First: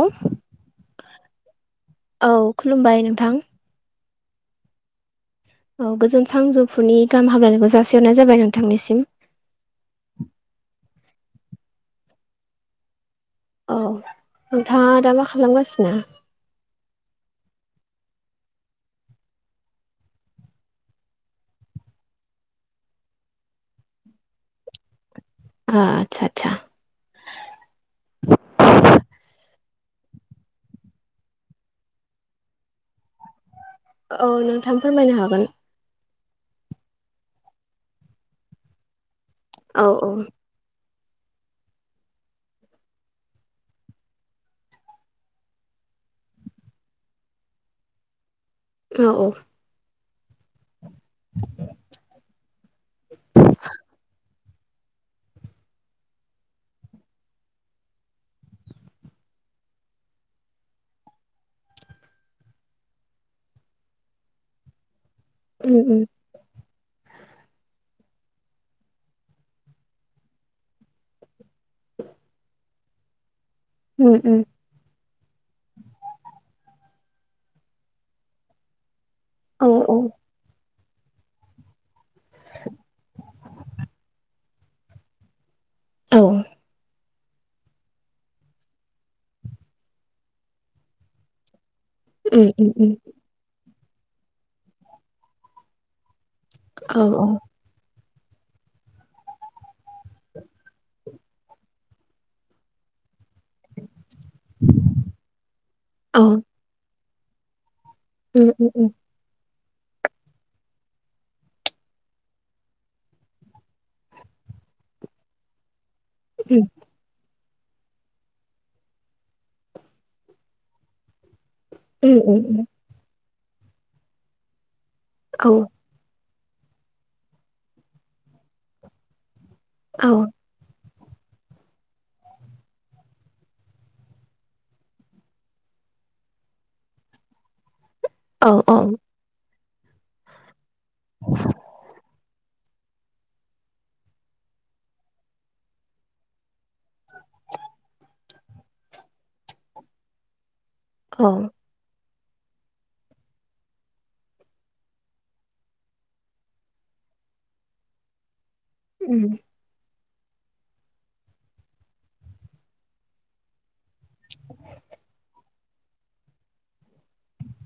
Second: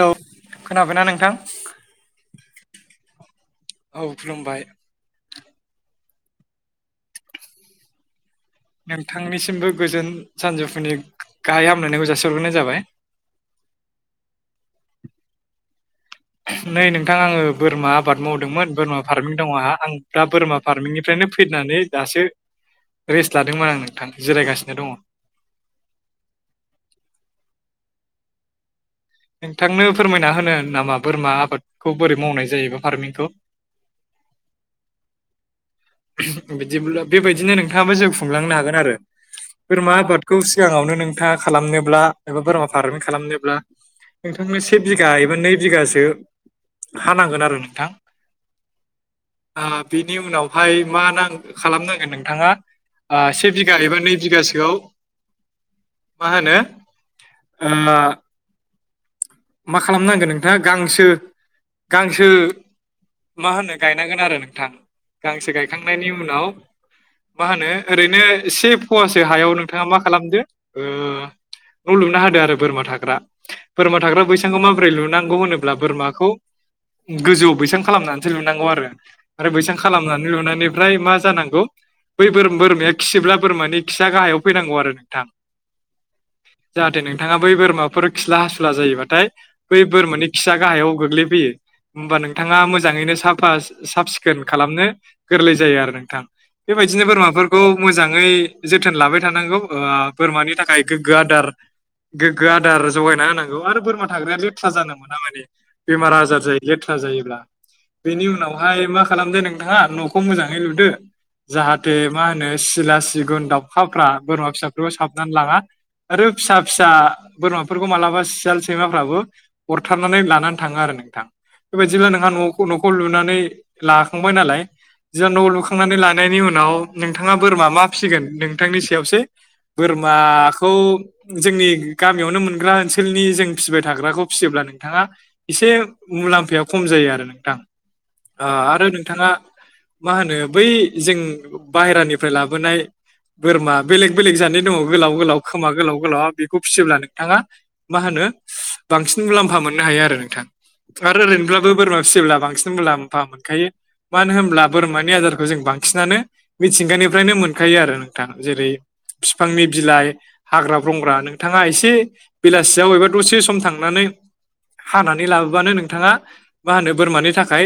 औ औे खोनाबायना नोंथां? औ खुलुमबाय नोंथां औ खुलुमबाय। औ गोजोन सांजो फुनि गाहाम हामलायनायखौ जासिहरनाय जाबाय नोंथांनिसिम। नोंथांनिसिमबो गोजोन सानजौफुनि गाहाय हामलायनायखौ जासि हरग्रोनाय जाबाय। औ नोंथाङा दा मा खालामगासिनो? नै नोंथां आङो बोरमा आबाद मावदोंमोन बोरमा फार्मिं दङ आंहा आं दा बोरमा फार्मिंनिफ्राय नो फैनानै दासो रेस्ट लादोंमोन आं नोंथां जिरायगासिनो दङ। आ आदसा आदसा। नोंथांनो फोरमायना होनो नामा बोरमा आबादखौ बोरै मावनाय जायोबा फार्मिंखौ? औ नोंथां फोरमायनो हागोन। बिदिब्ला बेबायदिनो नोंथाङाबो जिउ खुंलांनो हागोन आरो औ बोरमा औ आबादखौ सिगाङावनो नों का खालामनोब्ला एबा बोरमा फारमिं खालामनोब्ला नोंथांनो से बिघा एबा नै बिगासो हानांगोन आरो नोंथां। औ। बिनि उनावहाय मा नां खालामनांगोन नोंथाङा। ओ से बिघा एबा नै बिघासोआव मा होनो ओ। मा खालामनांगोन नोंथाङा गांसो गांसो मा होनो गायनांगोन आरो नोंथां गांसे उम उम गायखांनायनि उनाव मा होनो? ओरैनो इसे फुवासे हायाव नोंथाङा मा खालामदो ओ। न' लुना होदो आरो बोरमा थाग्रा। बोरमा उम थाग्रा उम बैसांखौ माबोरै लुनांगौ होनोब्ला बोरमाखौ गोजौआव बैसां खालामनानैसो लुनांगौ आरो आरो औ बैसां औ खालामनानै लुनानै ओमफ्राय मा जानांगौ बै बोर-बोरमाया खियोब्ला बोरमानि खिया गाहायाव फैनांगौ आरो नोंथां। औ जार। दो नोंथाङा बै बोरमाफोर खिला हासुला जायोबाथाय बै बोरमानि खिआ गाहायाव गोग्लैफैयो। होमबा उम नोंथाङा उम उम मोजाङैनो साफा साफ सिखोन खालामनो गोरलै जायो आरो नोंथां। बेबायदिनो औ औ बोरमाफोरखौ मोजां। ङै जोथोन लाबाय थानांगौ ओ बोरमानि थाखाय गोग्गो आदार। गोग्गो आदार जगायना होनां। गौ आरो बोरमा थाग्राया लेथ्रा जानो मोना माने बेमार औ आजार जायो लेथ्रा जायोब्ला। बेनि उम उम उम उनावहाय मा खालामदो नोंथाङा न'खौ मोजाङै लुदो। जाहाथे मा होनो सिला सिगुन दावउखाफ्रा बोरमा फिसाफोरखौ साबनानै लाङा। आरो फिसा उम फिसा। बोरमाफोरखौ मालाबा सियाल सैमाफ्राबो अरथारनानै लानानै थाङो आरो नोंथां। बेबायदिब्ला उम नोंहा उम न' उम न'खौ लुनानै लाखांबाय नालाय जा न'आव औ लुखांनानै लान। नायनि उनाव नोंथाङा बोरमा मा फिसिगोन नोंथांनि सायावसो औ बोरमाखौ। जोंनि गामियावनो मोनग्रा ओनसोलनि जों फिसिबाय थाग्राखौ फिसियोब्ला नोंथाङा इसे। मुलाम्फाया खम जायो आरो नोंथां। ओ औ आरो नोंथाङा मा होनो बै जों बाहेरानिफ्राय लाबोनाय। बोरमा बेलेग बेलेग जादनि दङ गोलाव गोलाव खोमा गोलाव गोलाव बेखौ फिसियोब्ला नोंथाङा मा होनो। हो बांसिन मुलाम्फा मोननो हायो आरो नोंथां आरो औ ओरैनोब्लाबो बोरमा फिसियोब्ला बांसिन मुलाम। फा मोनखायो। मानो होनब्ला बोरमानि आदारखौ जों बांसिनानो मिथिंगानिफ्रायनो मोनखायो आरो नोंथाङा। जेरै उम बफफांनि बिलाइ। हाग्रा ब्रंग्रा नोंथाङा एसे बेलासियाव एबा दसे सम थांनानै। हानानै लाबोबानो नोंथाङा मा होनो बोरमानि थाखाय।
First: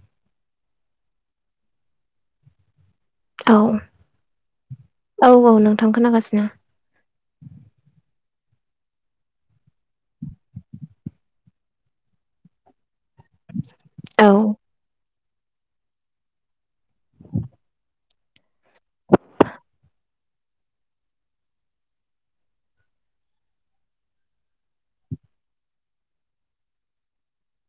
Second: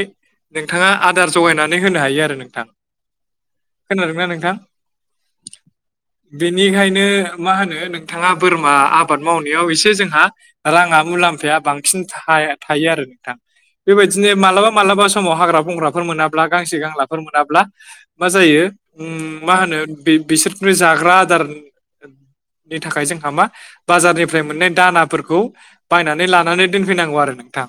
नोंथाङा आदार जगायनानै होनो हायो आरो नोंथां। औ खोनादोंना नोंथां औ औ नोंथां खोनागासिनो बेनिखायनो। मा होनो नोंथाङा बोरमा आबाद मावनायाव एसे जोंहा राङा मुलामफाया बांसिन था थायो आरो नोंथां औ बेबायदिनो माब्लाबा माब्लाबा समाव हाग्रा बंग्राफोर मोनाब्ला गांसे गांलाफोर मोनाब्ला मा जायो ओम मा होनो बे बिसोरनिनो जाग्रा आदार नि थाखाय जोंहा मा बाजारनिफ्राय मोननाय दानाफोरखौ बायनानै लानानै दोनफैनांगौ आरो नों थां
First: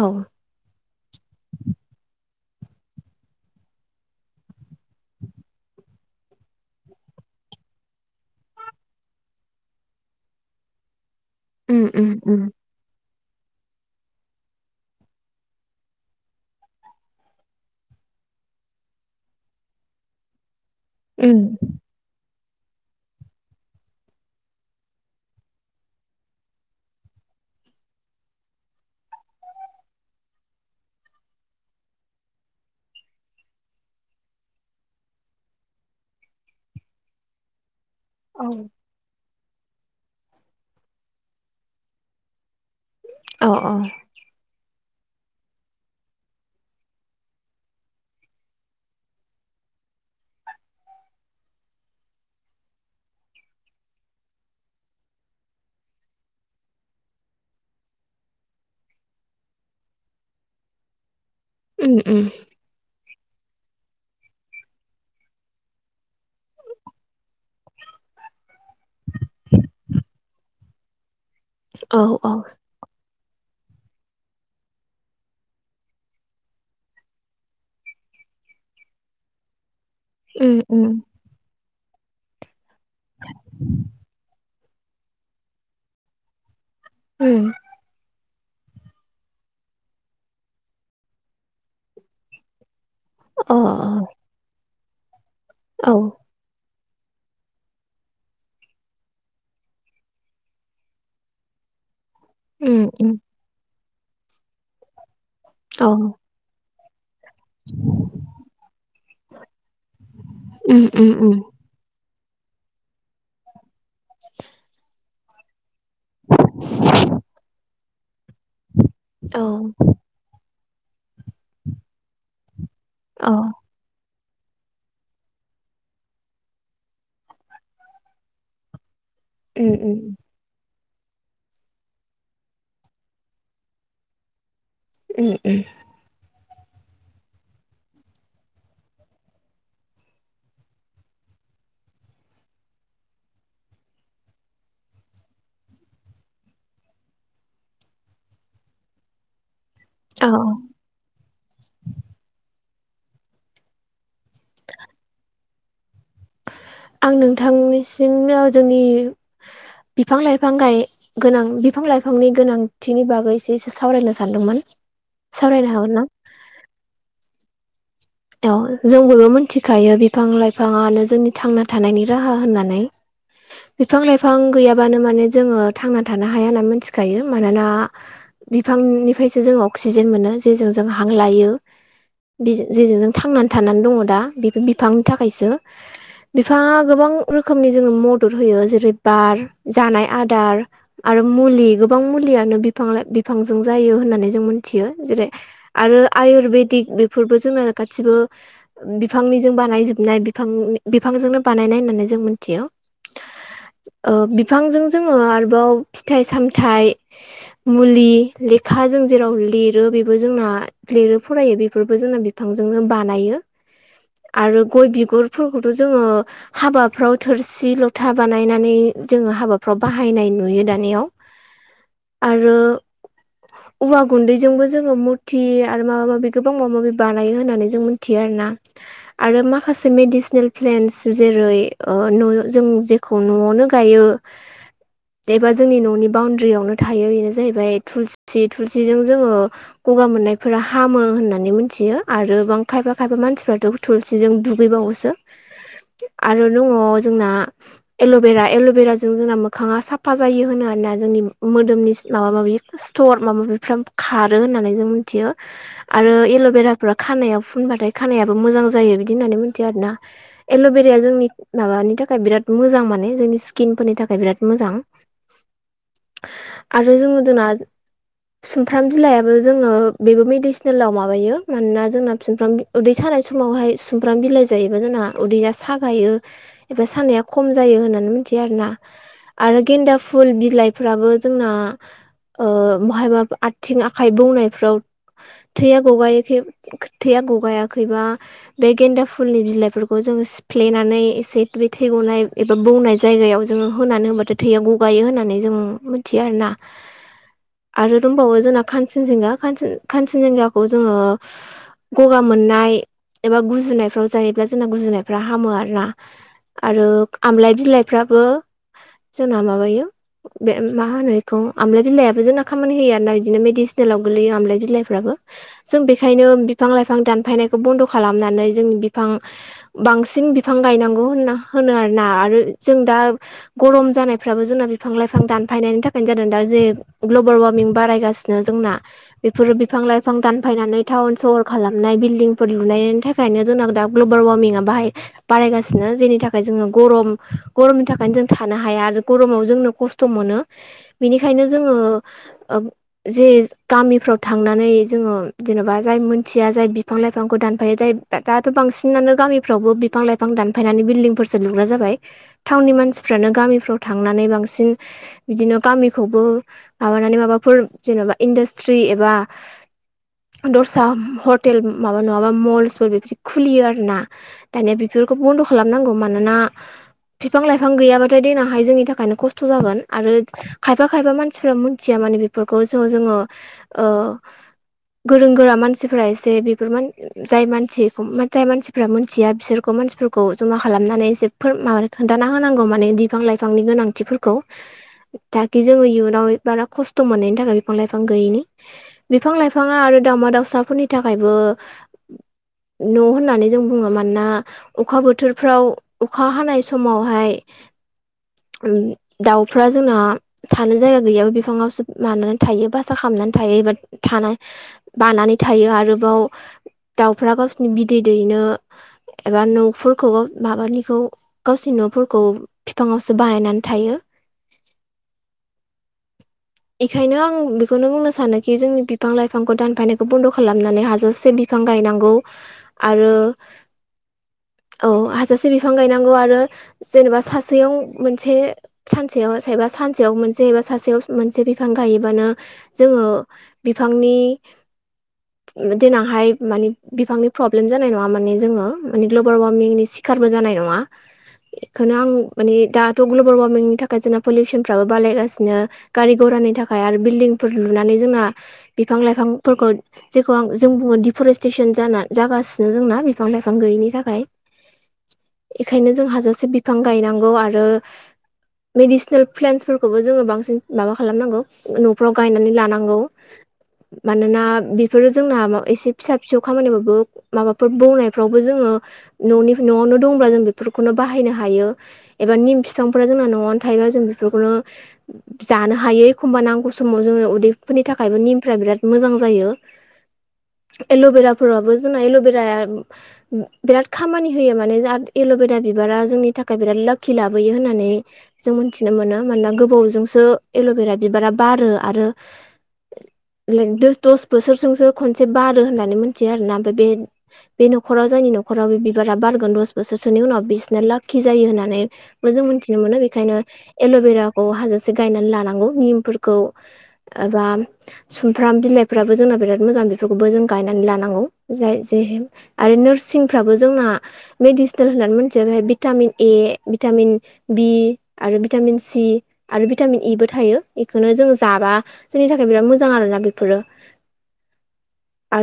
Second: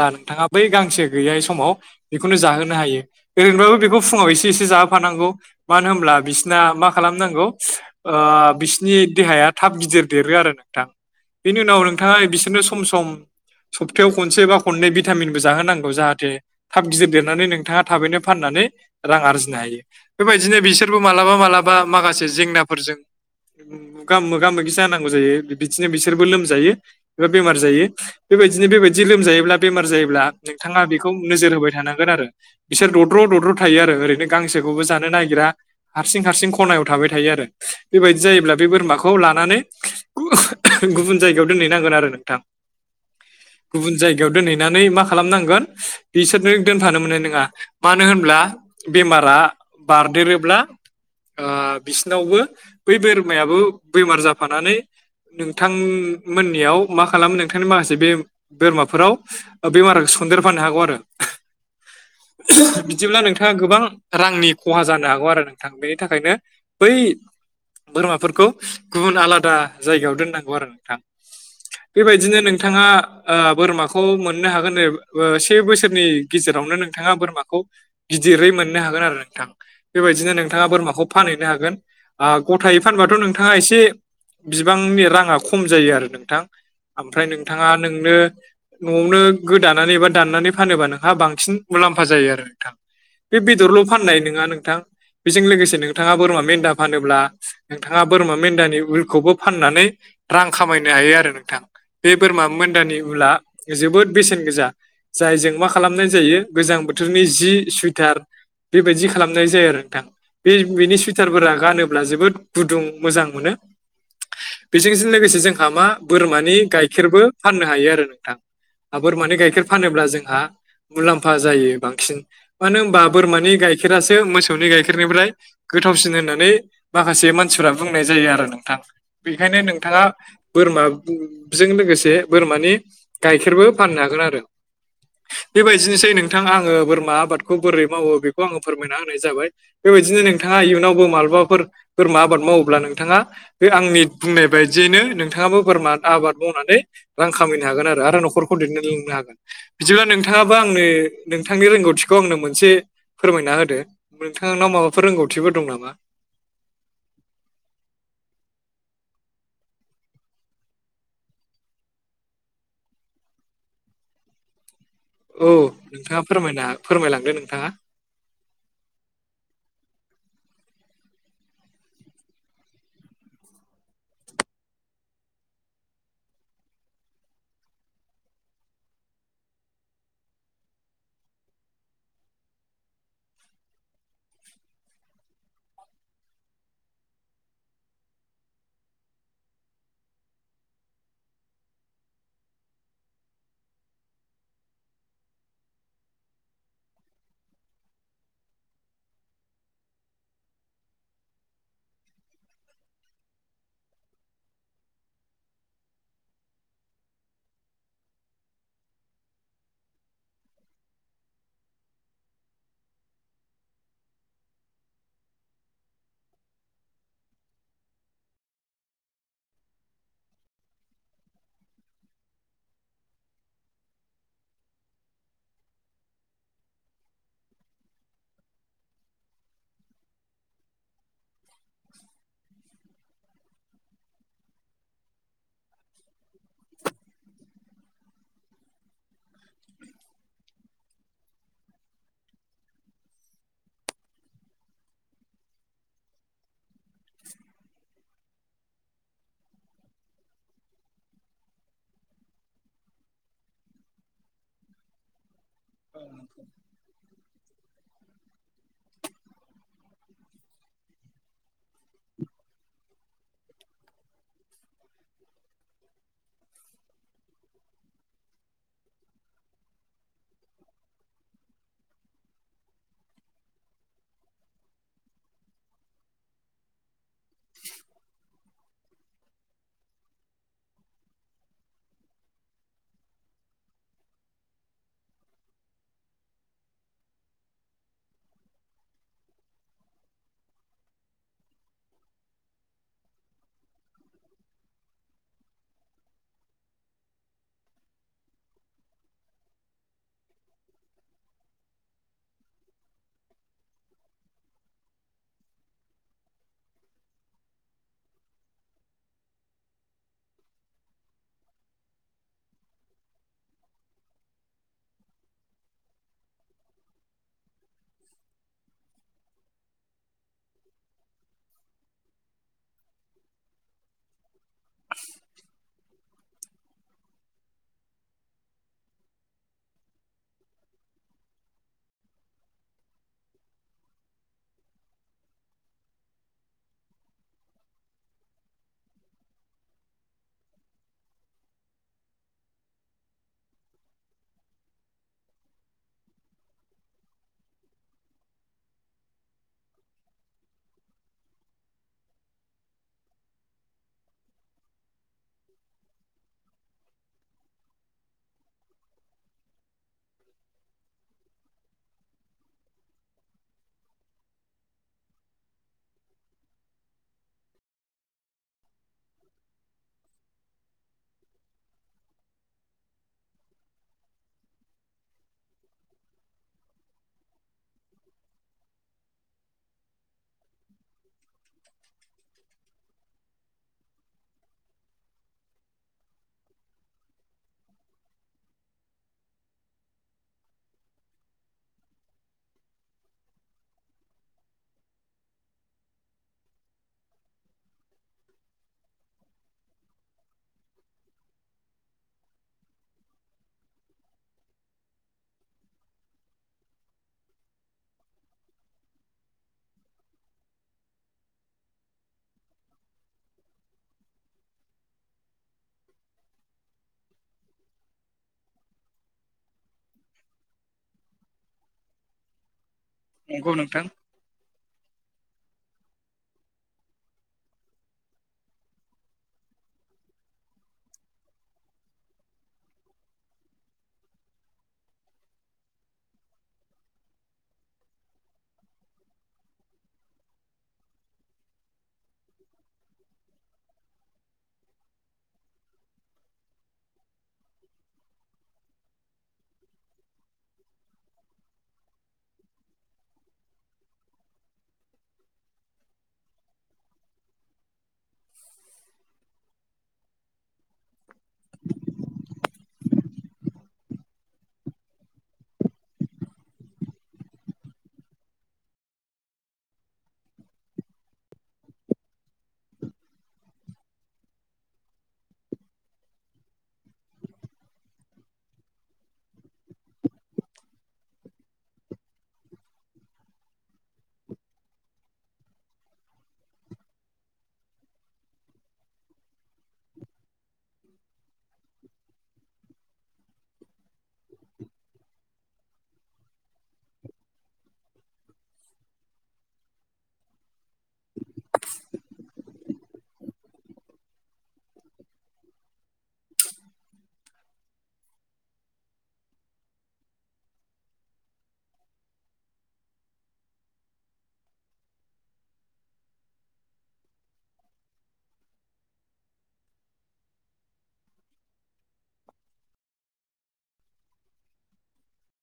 औ नोंथाङा बै गांसे गैयै समाव बेखौनो जाहोनो हायो ओरैनोबाबो बेखौ फुङाव एसे एसे जाहोफानांगौ मानो होनब्ला बिसना मा खालामनांगौ ओ बिसनि देहाया थाब गिदिर देरो आरो नोंथां बेनि उनाव उम उम नोंथाङा उम बिसोरनो सम सम सप्थायायाव खनसे बा खननै भिटामिनबो जाहोनां गौ जाहाथे थाब गिदिर देरनानै नोंथाङा थाबैनो फाननानै रां आरजिनो हायो बेबायदिनो बिसोर फोरबो मालाबा उम मालाबा माखासे जेंनाफोरजों मोगा मोगा मोगि जानांगौ जायो बिदिनो बिसोरबो लोमजायो एबा बेमार जायो बेबायदिनो बेबायदि लोमजायोब्ला बेमार जायोब्ला नोंथाङा बेखौ नोजोर होबाय थानांगोन आरो बिसोर दद्र' दद्र' थायो आरो ओरैनो गांसोखौबो जानो नागिरा या हारसिं हारसिं खनायाव थाबाय थायो आरो बेबायदि औ जायोब्ला बे बोरमाखौ लानानै गुबुन जायगायाव दोनहैनांगोन आरो नोंथां औ औ गुबुन जायगायाव दोनहैनानै मा खालामनांगोन बिसोरनो दोनफानो मोननाय नङा मानो होनब्ला बेमारा बार देरोब्ला आ बिसिनावबो बै बोरमायाबो बेमार जाफानानै नोंथां मोननियाव मा खालामो नोंथांनि माखासे बे बोरमाफोराव बेमार सनदेर फानो हागौ आरो उम उम बिदिब्ला नोंथां नोंथाङा गोबां रांनि खहा जानो हागौ आरो नोंथां बेनि थाखायनो बै बोरमाफोरखौ गुबुन आलादा जायगायाव दोननांगौ आरो नोंथां औ औ बेबायदिनो नोंथाङा ओ बोरमाखौ मोननो हागोन। से बोसोरनि गेजेरावनो नोंथाङा बोरमाखौ गिदिरै मोननो हागोन आरो नोंथां। बेबायदिनो नोंथाङा बोरमाखौ फानहैनो हागोन ओ गथायै फानबाथ' नोंथाङा एसे बिबांनि राङा खम जायो आरो नोंथां ओमफ्राय नोंथाङा नोंनो न'आवनो गोदानानै एबा दाननानै फानोबा नोंहा बांसिन मुलामफा जायो आरो नोंथां। बे बेदरल' फाननाय नङा नोंथां बेजों लोगोसे नोंथाङा बोरमा मेनदा फानोब्ला नोंथाङा बोरमा मेनदानि उलखौबो फाननानै रां खामायनो हायो आरो नोंथां। बे बोरमा मोनदानि उला जोबोद बेसेन गोसा। जायजों मा खालामनाय जायो गोजां बोथोरनि जि सुइथार बेबायदि खालामनाय जायो आरो नोंथां बे बेनि सुइटारफोरा गानोब्ला जोबोद गुदुं मोजां मोनो बेजोंजों लोगोसे जोंहा मा बोरमानि गाइखेरबो फाननो हायो आरो नोंथां बोरमानि गाइखेर फानोब्ला जोंहा मुलामफा जायो बांसिन मानो होनबा बोरमानि गाइखेरासो से मोसौनि गाइखेरनिफ्राय गोथावसिन होननानै माखासे मानसिफ्रा बुंनाय जायो आरो नोंथां‌। बेखायनो नोंथाङा बोरमा जों लोगोसे बोरमानि गाइखेरबो फाननो हागोन आरो। बेबायदिनोसै नों नोंथां आङो बोरमा आबादखौ बोरै मावो बेखौ आङो फोरमायना होनाय जाबाय बेबायदिनो नोंथाङा इयुनावबो माल माफोर बोरमा आबाद मावोब्ला नोंथाङा बे आंनि बुंनाय बायदियैनो नोंथाङाबो बोरमा आबाद मावनानै रां खामायनो हागोन आरो न'खरखौ दैदेन लांनो हागोन। बिदिब्ला नोंथाङाबो आंनो नोंथांनि रोंगौथिखौ आंनो मोनसे फोरमायना होदो। नोंथांनाव माबाफोर रोंगौथिबो दं नामा? आं नोंथांनिसिम जोंनि बिफां लाइफां गाय गोनां बिफां लाइफांनि गोनांथिनि बागै एसे एसे सावरायनो सानदोंमोन। औ सावरायनो हागोन ना नोंथाङा फोरमना फोरमायलांदो नोंथाङा। औ जों बयबो मोनथिखायो बिफां लाइफाङानो जोंनि थांना थानायनि राहा होननानै। बिफां लाइफां गैयाबानो माने जोङो थांना थानो हाया होनना मोनथिखायो मानोना बिफांनिफ्रायसो जों अक्सिजेन मोनो जेजों जों हां लायो बि जेजों नों थांनानै थानानै दङ दा बेफोर बिफांनि थाखायसो बिफाङा गोबां रोखोमनि जोङो मदद होयो जेरै बार जानाय आदार आरो मुलि गोबां मुलियानो बिफां लाइफां बिफांजों जायो होननानै जों मिथियो जेरै आरो आयुरवेदिक बेफोरबो जोङो गासिबो बिफांनिजों बानायजोबनाय बिफां बिफांजोंनो बानायनाय होननानै जों मोन थियो ओ बिफांजों जोङो आरोबाव फिथाइ सामथाय मुलि लेखा जों जेराव लिरो बेबो जोंना लिरो फरायो बेफोरबो जोंना बिफांजोंनो बानायो। आरो गय बिगुरफोरखौथ' जोङो हाबाफ्राव थोरसि ल'था बानायनानै जोङो हाबाफ्राव बाहायनाय नुयो दानियाव आरो औवा गुनदैजोंबो जोङो मुरथि आरो माबा माबि गोबां माबा माबि बानायो होननानै जों मिथियो आरोना आरो माखासे मेडिसिनेल प्लेन्स जेरै ओ न' जों जेखौ न'आवनो गायो। एबा जोंनि न'नि बाउणड्रियावनो थायो बेनो जाहैबाय थुलसि थुलसिजों जोङो ग'गा मोननायफोरा हामो होननानै मिथियो आरोबां खायफा खायफा मानसिफ्राथ' थुलसिजों दुगैबावोसो। आरो दङ जोंना एल'बेरा एल'भेराजों जोंना मोखाङा साफा जायो होनो आरोना जोंनि मोदोमनि माबा माबि सिथर माबा माबि फोरा खारो होननानै जों मिथियो। आरो एल' बेराफोरा खानायाव फुनबाथाय खानायाबो मोजां जायो बिदि होननानै मिथियो आरोना एल'बेराया जोंनि माबानि थाखाय बिराद मोजां माने जोंनि स्किन फोरनि थाखाय बिराद मोजां। आरो जोङो जोंना सुमफ्राम बिलायाबो जोङो बेबो मेडिसिनेलाव माबायो मानोना जोंना सुमफ्राम उदै सानाय समावहाय सुमफ्राम बिलाइ जायोबा जोंना उदैया सागायो एबा साननाया खम जायो होननानै मिथियो आरोना आरो गेनदा फुल बिलाइफोराबो जोंना ओ बहाबा आथिं आखाइ बौनायफ्राव थैया गगायो थै थैया गगायाखैबा बे गेनदा फुलनि बिलाइफोरखौ जों सिफ्लेनानै से बे थै ग'नाय एबा बौनाय जायगायाव जोङो होनानै होनबाथाय थैया गगायो होननानै जों मिथियो आ रोना आरो दंबावो जोंना खानसिन जिंगा खानसिन जिंगाखौ जोङो गगा मोननाय एबा गुजुनायफ्राव जायोब्ला जोंना गुजुनायफ्रा हामो आरोना आरो आमलाय बिलाइफ्राबो जोंना माबायो बे मा होनो बेखौ आमलाय बिलाइयो जोंना खामानि होयो आरोना बिदिनो मेडिसिनेलाव गोलैयो आमलाय बिलाइफ्राबो जों बे बेनिखायनो बिफां लाइफां दानफायनायखौ बनद' खालामनानै जोंनि बिफां बांसिन बिफां गायनांगौ होनो आरोना आरो जों दा गरम जानायफ्राबो जोंना बिफां लाइफां दानफायनायनि थाखाय दा जे ग्लबेल वारमिं बारायगासिनो जोंना बेफोर बिफां लाइफां दानफायनानै टाउन सहर खालामनाय बिल्डिंफोर लुनायनि थाखायनो जोंना दा ग्लबेल वार्मिंया बाहाय बारायगासिनो जेनि थाखाय जोङो गरम गरमनि थाखायनो जों थानो हाया आरो गरमाव जोंनो खसथ' मोनो बिनिखायनो जोङो ओ जे गामिफ्राव थांनानै जोङो जेन'बा जाय मोनथिया जाय बिफां लाइफांखौ दानफायो जाय दाथ' बांसिनानो गामिफ्रावबो बिफां लाइफां दान फायनानै बिलदिंफोरसो लुग्रा जाबाय टाउननि मानसिफोरानो गामिफोराव थांनानै बांसिन बिदि बिदिनो गामिखौबो माबानानै माबाफोर जेन'बा इडासत्रि एबा दस्रा हटेल माबा नङाबा मल्सफोर बेबायदि खुलियो आरोना दानिया बेफोरखौ बनद' खालामनांगौ मानोना बिफां लाइफां गैयाबाथाय देनांहाय जोंनि थाखायनो खसथ' जागोन आरो खायफा खायफा मानसिफोरा मोनथिया माने बेफोरखौ स' जोङो ओ गोरों गोरा मानसिफोरा एसे बेफोर जाय मानसिखौ जाय मानसिफ्रा मिनथिया बिसोरखौ मानसि फोरखौ जमा खालामनानै एसे फोर माबा खोन्थाना होनांगौ माने बिफां लाइफांनि गोनांथिफोरखौ जाहाथे जोङो इयुनाव बारा खस्थ' मोननायनि थाखाय बिफां लाइफां गैयिनि बिफां लाइफां बिफाङा आरो दावमा दाउसाफोरनि थाखायबो न' होननानै जों बुङो मानोना अखा बोथोरफ्राव अखा हानाय समावहाय [inaudible] उम दाउफ्रा जोंना थानो जायगा गैयाबा बिफाङावसो मानानै थायो बासा खालाम नानै थायो बा थानाय बानानै थायो आरोबाव दाउफ्रा गावसिनि बिदै दैनो एबा न'फोरखौबो माबानिखौ गावसिनि न'फोरखौ बिफाङावसो बानायनानै थायो। इखायनो आं बेखौनो बुंनो सानोखि जोंनि बिफां लाइफांखौ दानफायनायखौ बन्द' खालामनानै हाजासे बिफां गायनांगौ। आरो नंगौ नोंथां औ जासे बिफां गायनांगौ आरो जेनेबा सासेयाव मोनसे सानसेयाव एबा सानसेयाव जेनेबा सासेयाव मोनसे बिफां गायोबानो जोङो बिफांनि देनांहाय माने बिफांनि प्रब्लेम जानाय नङा माने जोङो माने ग्लबाल वार्मंनि सिखा रबो जानाय नङा। इखोनो आं माने दाथ' ग्लबेल वार्मिंनि थाखाय जोंना पलिउसनफ्राबो बालायगासिनो गारि- गुरा फोरनि थाखाय आरो बिल्डिंफोर लुनानै जोंना बिफां लाइफांफोरखौ जेखौ आं जों बुङो डिफरेस्टेसन जाना जागासिनो जोंना बिफां लाइ फां गैयिनि थाखाय। एखायनो जों हाजासे बिफां गायनांगौ आरो मेडिसिनेल प्लेेनसफोरखौबो जोङो बांसिन माबा खालामनांगौ न'फ्राव गायनानै लानांगौ। [inaudible] मानोना बेफोरो जोंना एसे फिसा फिसौ खामानिबाबो माबाफोर बौनायफ्रावबो जोङो न'आवनो दंब्ला जों बेफोरखौनो बाहायनो हायो एबा निम बिफांफोरा जोंना न'आवनो थायो जों बेफोरखौनो जानो हायो एखमबा नांगौ समाव जोङो उदैफोरनि थाखाय खायबो निमफोरा बिराद मोजां जायो। एल'बेराफोराबो जोंना एल'बेराया बिराद खामानि होयो माने एल'बेरा बिबारा जोंनि थाखाय बिराद लाखि लाबोयो होननानै जों मोन्थिनो मोनो मानोना गोबावजोंसो एल'बेरा बिबारा बारो आरो लाइक दस बोसोरजोंसो खनसे बारो होननानै मिथियो आरो ना ओमफ्राय बे बे न'खराव जायनि नख'र न'खराव बे बिबारा बारगोन दस बोसोरसोनि उनाव बिसोरना लाखि जायो होननानैबो जों मोनथिनो मोनो बेखायनो एल'बेराखौ हाजासे गायनानै लानांगौ निमफोरखौ एबा सुमफ्राम बिलाइफ्राबो जोंना बिराद मोजां बेफोरखौबो जों गायनानै लानांगौ जाय जे आरो नोरसिंफ्राबो जोंना मेडिसिनेल होननानै मिनथिया बेहाय भिटामिन ए भिटामिन बि आरो भिटामिन सि आरो भिटामिन इ बो थायो। इखौनो जों जाबा जोंनि थाखाय बिराद मोजां आरोना बेफोरो आरो